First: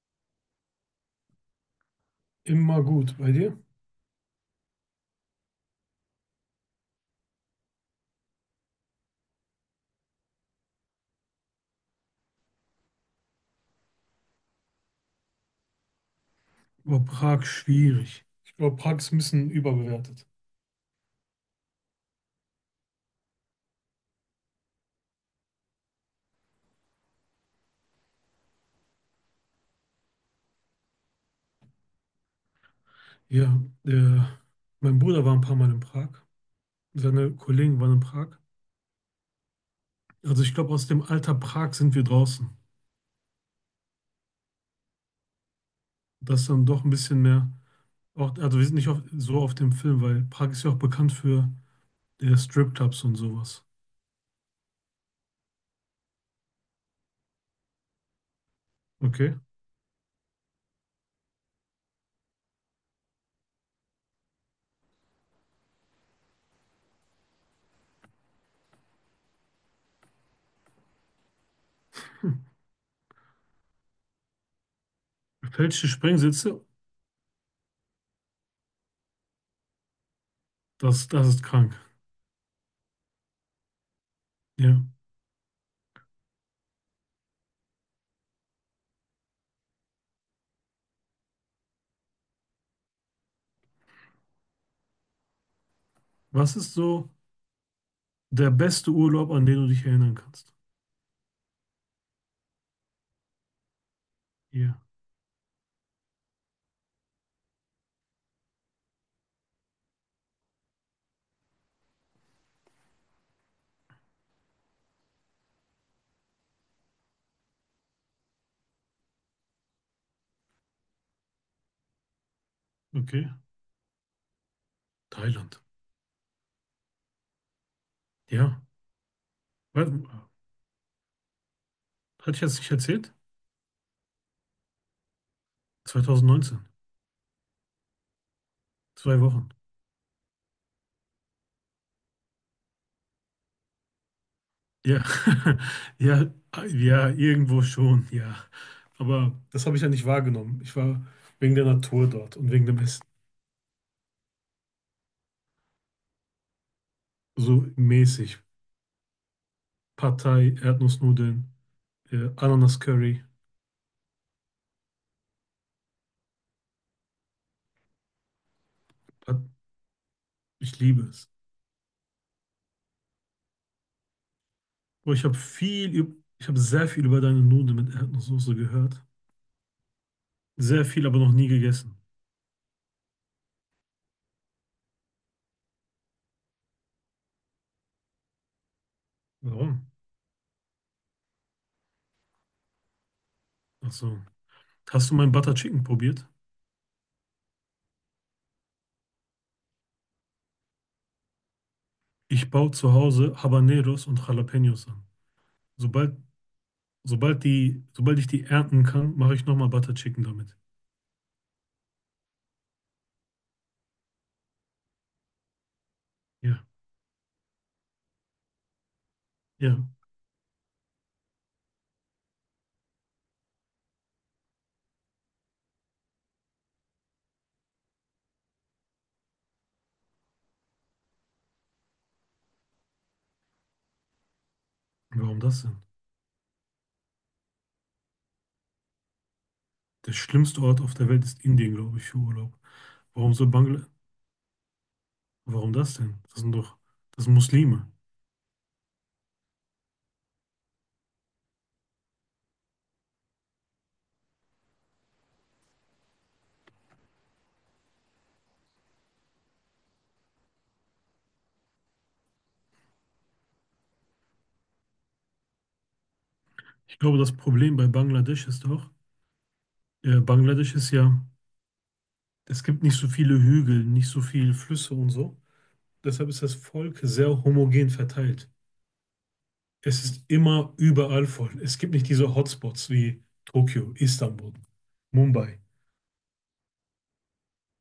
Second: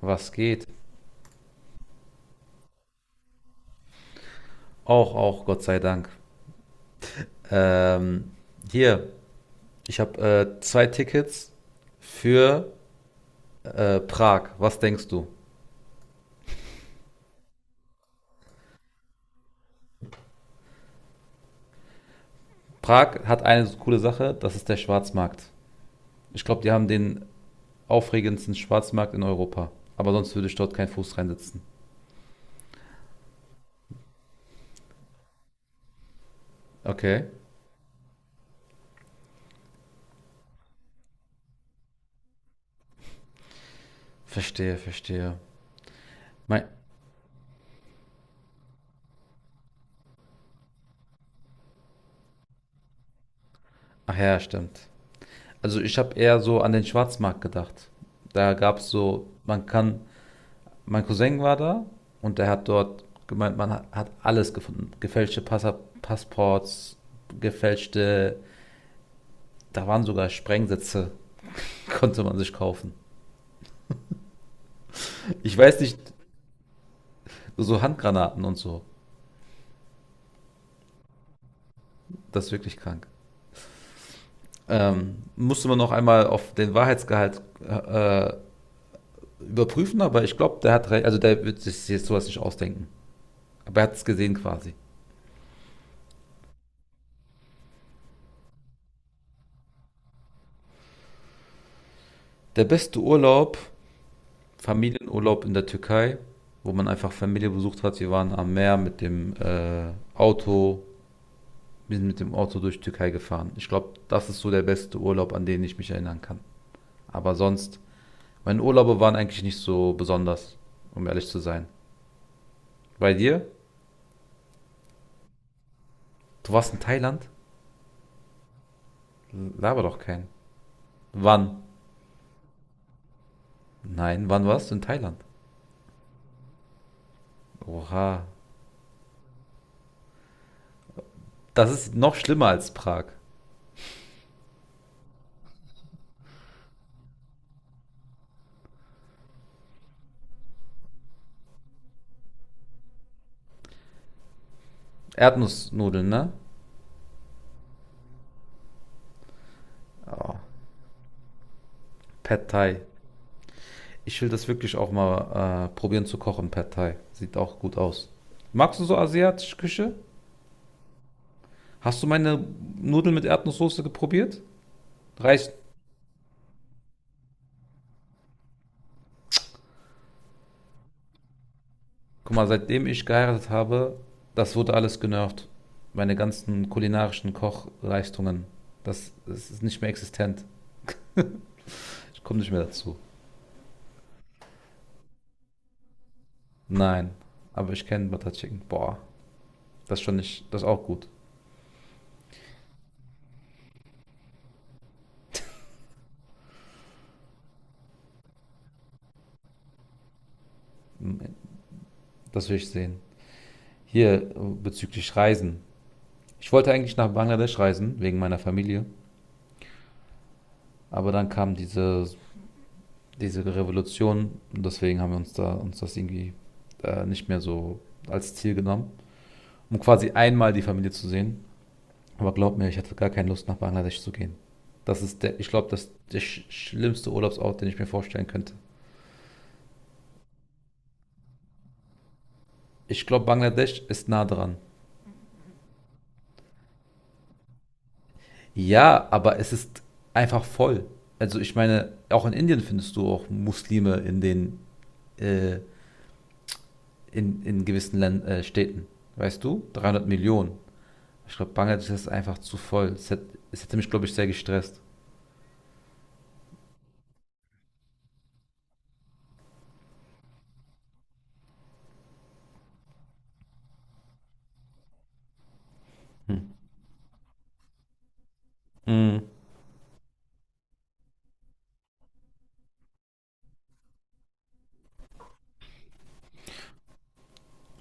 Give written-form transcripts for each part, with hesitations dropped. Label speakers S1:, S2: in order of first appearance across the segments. S1: Was geht?
S2: Immer gut. Bei dir?
S1: Auch, auch, Gott sei Dank. Ähm, hier, ich habe zwei Tickets für Prag. Was denkst du?
S2: War Prag schwierig. Ich glaube, Prag ist ein bisschen überbewertet.
S1: Prag hat eine so coole Sache, das ist der Schwarzmarkt. Ich glaube, die haben den aufregendsten Schwarzmarkt in Europa. Aber sonst würde ich dort keinen Fuß reinsetzen.
S2: Ja, der, mein Bruder war ein paar Mal in Prag.
S1: Okay,
S2: Seine Kollegen waren in Prag. Also ich glaube, aus dem Alter Prag sind wir draußen.
S1: verstehe, verstehe.
S2: Das ist
S1: Mein,
S2: dann doch ein bisschen mehr. Auch, also wir sind nicht auf, so auf dem Film, weil Prag ist ja auch bekannt für Stripclubs und sowas.
S1: ach ja, stimmt. Also ich habe eher so an den Schwarzmarkt gedacht. Da gab es so,
S2: Okay.
S1: man kann. Mein Cousin war da und der hat dort gemeint, man hat alles gefunden. Gefälschte Passa Passports, gefälschte, da waren sogar Sprengsätze, konnte man sich kaufen. Ich weiß
S2: Gefälschte
S1: nicht,
S2: Springsitze,
S1: so Handgranaten und so.
S2: das ist krank.
S1: Das ist wirklich krank.
S2: Ja.
S1: Musste man noch einmal auf den Wahrheitsgehalt äh, überprüfen, aber ich glaube, der hat recht, also der wird sich jetzt sowas nicht ausdenken. Aber er hat es gesehen quasi.
S2: Was ist so der beste Urlaub, an den du dich erinnern kannst?
S1: Der beste Urlaub.
S2: Ja.
S1: Familienurlaub in der Türkei, wo man einfach Familie besucht hat. Wir waren am Meer mit dem Auto, wir sind mit dem Auto durch die Türkei gefahren. Ich glaube, das ist so der beste Urlaub, an den ich mich erinnern kann. Aber sonst, meine Urlaube waren eigentlich nicht so besonders, um ehrlich zu sein. Bei
S2: Okay.
S1: dir?
S2: Thailand.
S1: Du warst in Thailand?
S2: Ja.
S1: Laber
S2: Was?
S1: doch keinen. Wann?
S2: Hatte ich das nicht erzählt?
S1: Nein, wann warst du in Thailand?
S2: 2019,
S1: Oha.
S2: 2 Wochen.
S1: Das ist noch schlimmer als Prag.
S2: Ja, ja, ja, irgendwo schon, ja. Aber das habe ich ja nicht wahrgenommen. Ich war wegen der Natur dort und wegen dem Essen.
S1: Erdnussnudeln, ne?
S2: So mäßig.
S1: Oh,
S2: Partei, Erdnussnudeln,
S1: Pad Thai.
S2: Ananas-Curry.
S1: Ich will das wirklich auch mal probieren zu kochen, Pad Thai. Sieht auch gut aus. Magst du so
S2: Hat-
S1: asiatische Küche?
S2: Ich liebe es.
S1: Hast du meine Nudeln mit Erdnusssoße geprobiert?
S2: Aber
S1: Reicht.
S2: ich habe sehr viel über deine Nudeln mit Erdnusssoße gehört. Sehr viel, aber noch nie gegessen.
S1: Guck mal, seitdem ich geheiratet habe, das wurde alles genervt. Meine ganzen kulinarischen Kochleistungen, das ist nicht
S2: Warum?
S1: mehr existent. Ich komme nicht mehr dazu.
S2: Ach so. Hast du mein Butter Chicken probiert?
S1: Nein, aber ich kenne Butter Chicken. Boah, das schon nicht, das ist auch gut.
S2: Ich baue zu Hause Habaneros und Jalapenos an. Sobald, sobald ich die ernten kann, mache ich nochmal Butter Chicken damit.
S1: Das will ich sehen. Hier bezüglich Reisen. Ich
S2: Ja,
S1: wollte eigentlich nach Bangladesch reisen, wegen meiner Familie.
S2: ja.
S1: Aber dann kam diese Revolution und deswegen haben wir uns da uns das irgendwie nicht mehr so als Ziel genommen, um quasi einmal die Familie zu sehen. Aber glaub mir, ich hatte gar keine Lust nach Bangladesch zu gehen. Das ist der,
S2: Warum
S1: ich
S2: das
S1: glaube,
S2: denn?
S1: das ist der schlimmste Urlaubsort, den ich mir vorstellen könnte.
S2: Der schlimmste Ort auf der Welt ist Indien, glaube ich, für Urlaub.
S1: Ich glaube,
S2: Warum so
S1: Bangladesch
S2: Bangla?
S1: ist nah dran.
S2: Warum das denn? Das sind doch, das sind Muslime.
S1: Ja, aber es ist einfach voll. Also ich meine, auch in Indien findest du auch Muslime in den äh, in gewissen Län Städten. Weißt du? 300 Millionen. Ich glaube, Bangladesch ist einfach zu voll. Es hätte mich, glaube ich, sehr gestresst.
S2: Ich glaube, das Problem bei Bangladesch ist doch, Bangladesch ist ja, es gibt nicht so viele Hügel, nicht so viele Flüsse und so. Deshalb
S1: Hm.
S2: ist das Volk sehr homogen verteilt. Es ist immer überall voll. Es gibt nicht diese Hotspots wie Tokio, Istanbul, Mumbai.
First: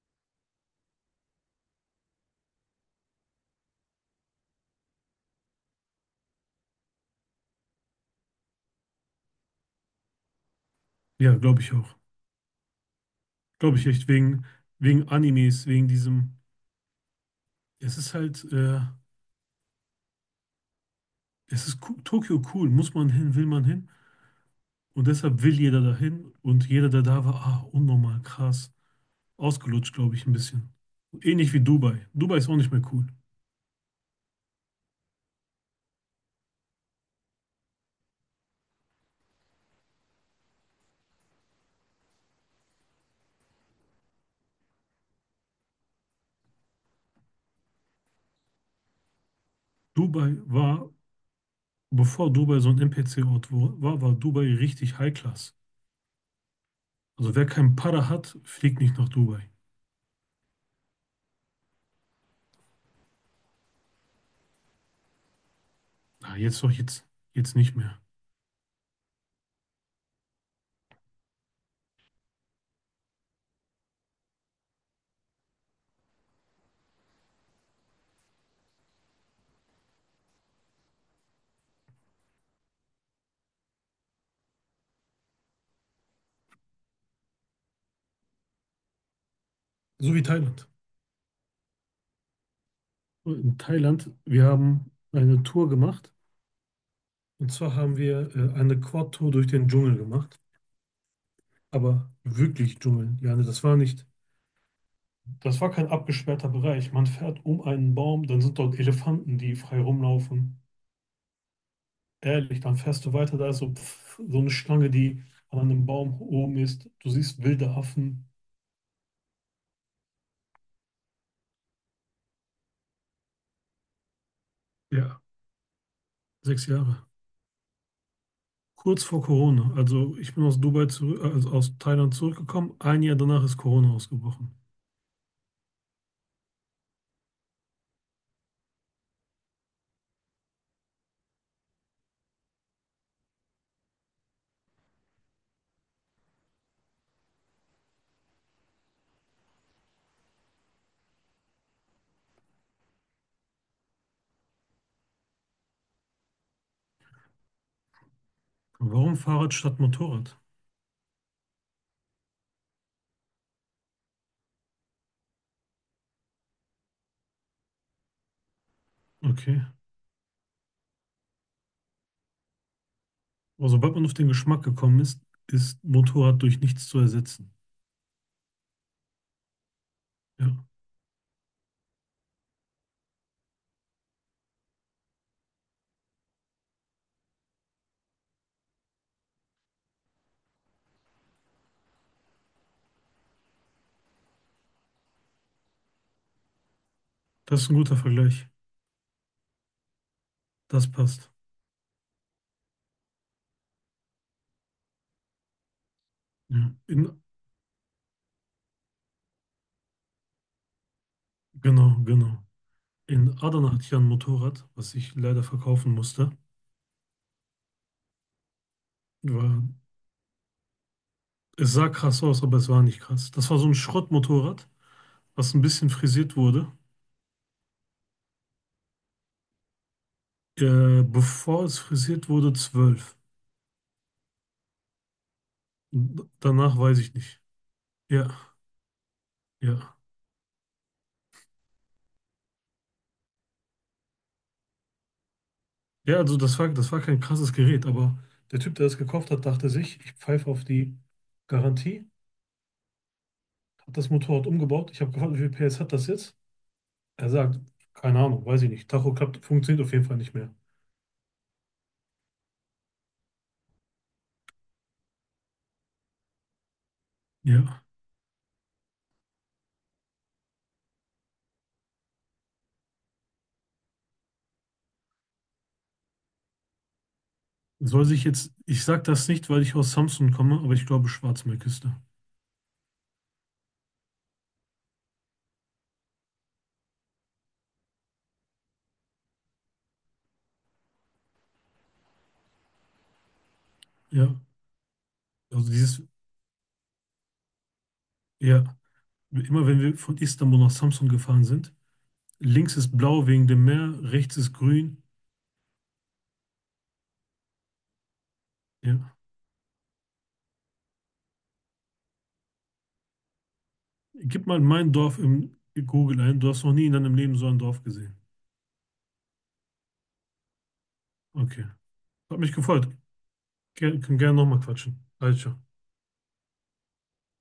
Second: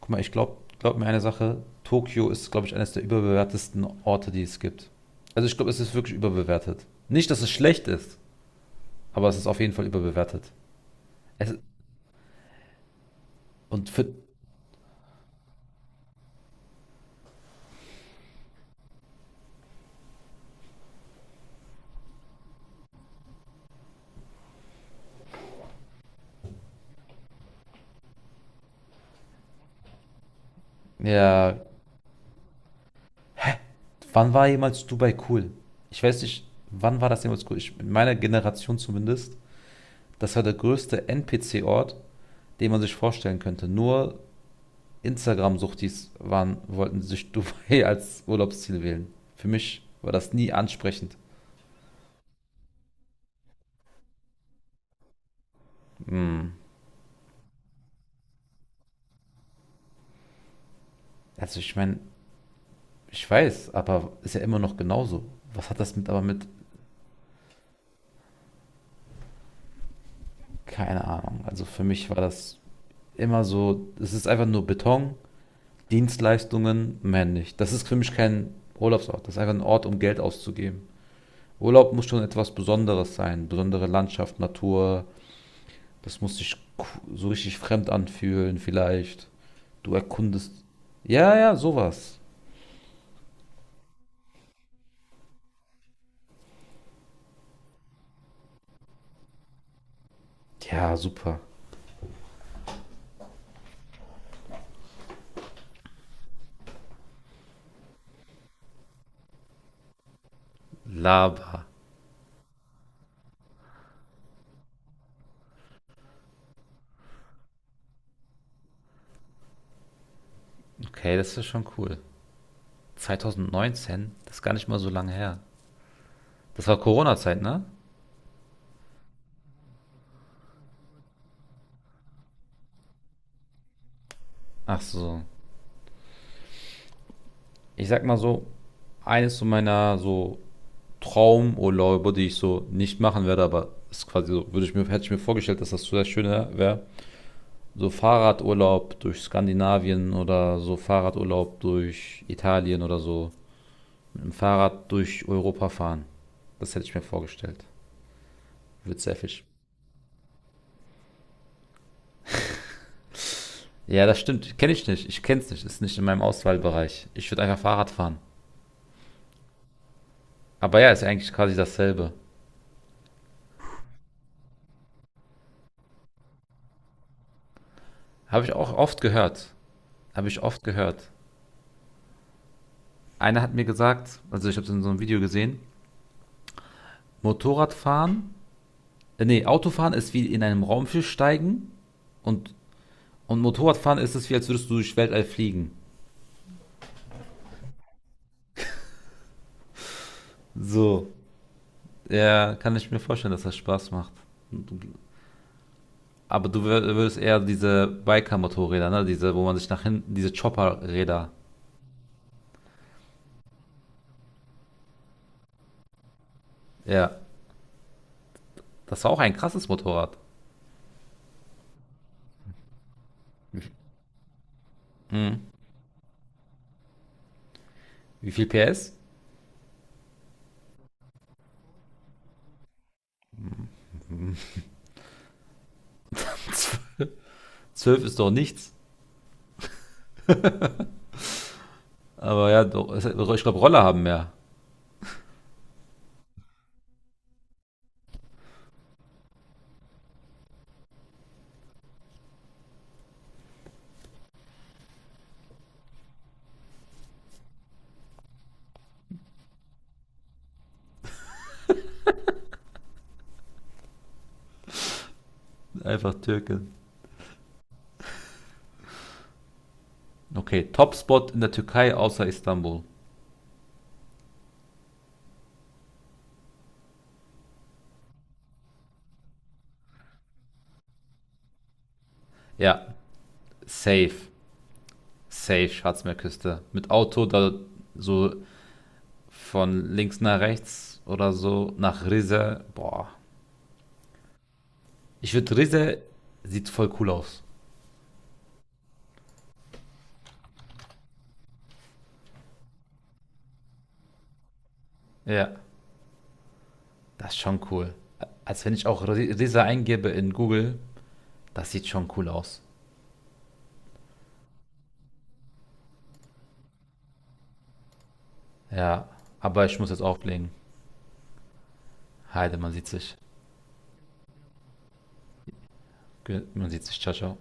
S1: Guck mal, ich glaube, glaub mir eine Sache. Tokio ist, glaube ich, eines der überbewertesten Orte, die es gibt. Also ich glaube, es ist wirklich überbewertet. Nicht, dass es schlecht ist, aber es ist auf jeden Fall überbewertet.
S2: Ja,
S1: Es,
S2: glaube ich auch. Glaube ich
S1: und
S2: echt,
S1: für,
S2: wegen Animes, wegen diesem. Es ist halt, Tokio cool. Muss man hin, will man hin. Und deshalb will jeder dahin. Und jeder, der da war, ah, unnormal, krass. Ausgelutscht, glaube ich, ein bisschen. Ähnlich
S1: ja,
S2: wie Dubai. Dubai ist auch nicht mehr cool.
S1: wann war jemals Dubai cool? Ich weiß nicht, wann war das jemals cool? Ich, in meiner Generation zumindest, das war der größte NPC-Ort, den man sich vorstellen könnte. Nur Instagram-Suchtis waren, wollten sich Dubai als Urlaubsziel wählen. Für mich war das
S2: Dubai
S1: nie
S2: war,
S1: ansprechend.
S2: bevor Dubai so ein NPC-Ort war, war Dubai richtig High Class.
S1: Hm.
S2: Also wer keinen Para hat, fliegt nicht nach Dubai.
S1: Also ich meine, ich weiß, aber ist ja immer noch genauso. Was hat das mit aber
S2: Ah,
S1: mit?
S2: jetzt doch, jetzt nicht mehr.
S1: Keine Ahnung. Also für mich war das immer so, es ist einfach nur Beton, Dienstleistungen, mehr nicht. Das ist für mich kein Urlaubsort. Das ist einfach ein Ort, um Geld auszugeben. Urlaub muss schon etwas Besonderes sein. Besondere Landschaft, Natur. Das muss sich so richtig fremd anfühlen vielleicht. Du
S2: So wie
S1: erkundest.
S2: Thailand.
S1: Ja, ja, sowas.
S2: In Thailand, wir haben eine Tour gemacht. Und zwar haben wir eine Quad-Tour durch den Dschungel gemacht.
S1: Ja, super.
S2: Aber wirklich Dschungel. Ja, ne, das war nicht, das war kein abgesperrter Bereich. Man fährt um einen Baum, dann sind dort Elefanten, die frei rumlaufen.
S1: Lava.
S2: Ehrlich, dann fährst du weiter, da ist so, pff, so eine Schlange, die an einem Baum oben ist. Du siehst wilde Affen.
S1: Okay, das ist ja schon cool. 2019, das ist gar nicht mal so lange
S2: Ja,
S1: her.
S2: sechs
S1: Das war
S2: Jahre.
S1: Corona-Zeit, ne?
S2: Kurz vor Corona. Also ich bin aus Dubai zurück, also aus Thailand zurückgekommen. Ein Jahr danach ist Corona ausgebrochen.
S1: Ach so. Ich sag mal so, eines so meiner so Traumurlaube, die ich so nicht machen werde, aber ist quasi so, würde ich mir, hätte ich mir vorgestellt, dass das so sehr schön wäre. So Fahrradurlaub durch Skandinavien oder so Fahrradurlaub durch Italien oder so. Mit dem Fahrrad durch Europa fahren. Das hätte ich mir vorgestellt. Wird
S2: Warum
S1: sehr fisch.
S2: Fahrrad statt Motorrad?
S1: Ja, das stimmt. Kenne ich nicht. Ich kenne es nicht. Ist nicht in meinem Auswahlbereich. Ich würde einfach Fahrrad fahren.
S2: Okay.
S1: Aber ja, ist ja eigentlich quasi dasselbe.
S2: Aber sobald man auf den Geschmack gekommen ist, ist Motorrad durch nichts zu ersetzen.
S1: Habe ich auch oft gehört. Habe ich
S2: Ja,
S1: oft gehört. Einer hat mir gesagt, also ich habe es in so einem Video gesehen, Motorradfahren, nee, Autofahren ist wie in einem Raumschiff steigen und, und Motorradfahren ist es wie, als würdest du durch Weltall fliegen.
S2: das ist ein guter Vergleich. Das
S1: So.
S2: passt.
S1: Ja, kann ich mir vorstellen, dass das Spaß macht. Aber du
S2: Ja.
S1: würdest
S2: In,
S1: eher diese Biker-Motorräder, ne? Diese, wo man sich nach hinten, diese Chopper-Räder.
S2: genau, genau. In Adana hatte ich ja ein Motorrad, was ich leider verkaufen musste.
S1: Ja. Das war auch ein
S2: War,
S1: krasses Motorrad.
S2: es sah krass aus, aber es war nicht krass. Das war so ein Schrottmotorrad,
S1: Mhm.
S2: was ein bisschen frisiert wurde.
S1: Wie viel PS?
S2: Bevor es frisiert wurde, 12. Danach weiß ich nicht.
S1: 12 ist
S2: Ja,
S1: doch nichts.
S2: ja.
S1: Aber ja, doch, ich glaube, Roller haben mehr.
S2: Ja, also das war kein krasses Gerät, aber der Typ, der das gekauft hat, dachte sich, ich pfeife auf die Garantie, hat das Motorrad umgebaut. Ich habe gefragt, wie viel PS hat das jetzt? Er sagt, keine Ahnung, weiß ich nicht. Tacho klappt, funktioniert auf jeden Fall nicht mehr.
S1: Einfach Türke.
S2: Ja,
S1: Okay, Topspot in der Türkei außer Istanbul.
S2: soll sich jetzt, ich sage das nicht, weil ich aus Samsun komme, aber ich glaube Schwarzmeerküste.
S1: Ja, safe. Safe, Schatzmeerküste. Mit Auto da so von links nach rechts oder so nach Rize. Boah.
S2: Ja,
S1: Ich würde
S2: also
S1: Rize
S2: dieses,
S1: sieht voll cool aus.
S2: ja, immer wenn wir von Istanbul nach Samsun gefahren sind, links ist blau wegen dem Meer, rechts ist grün.
S1: Ja, das ist schon cool. Als wenn ich auch
S2: Ja.
S1: Rize eingebe in Google, das sieht schon cool aus.
S2: Gib mal mein Dorf im Google ein. Du hast noch nie in deinem Leben so ein Dorf gesehen.
S1: Ja, aber ich muss jetzt auflegen.
S2: Okay. Hat mich
S1: Heide, man
S2: gefreut.
S1: sieht sich.
S2: Ger können gerne nochmal quatschen. Also.
S1: Man sieht sich. Ciao, ciao.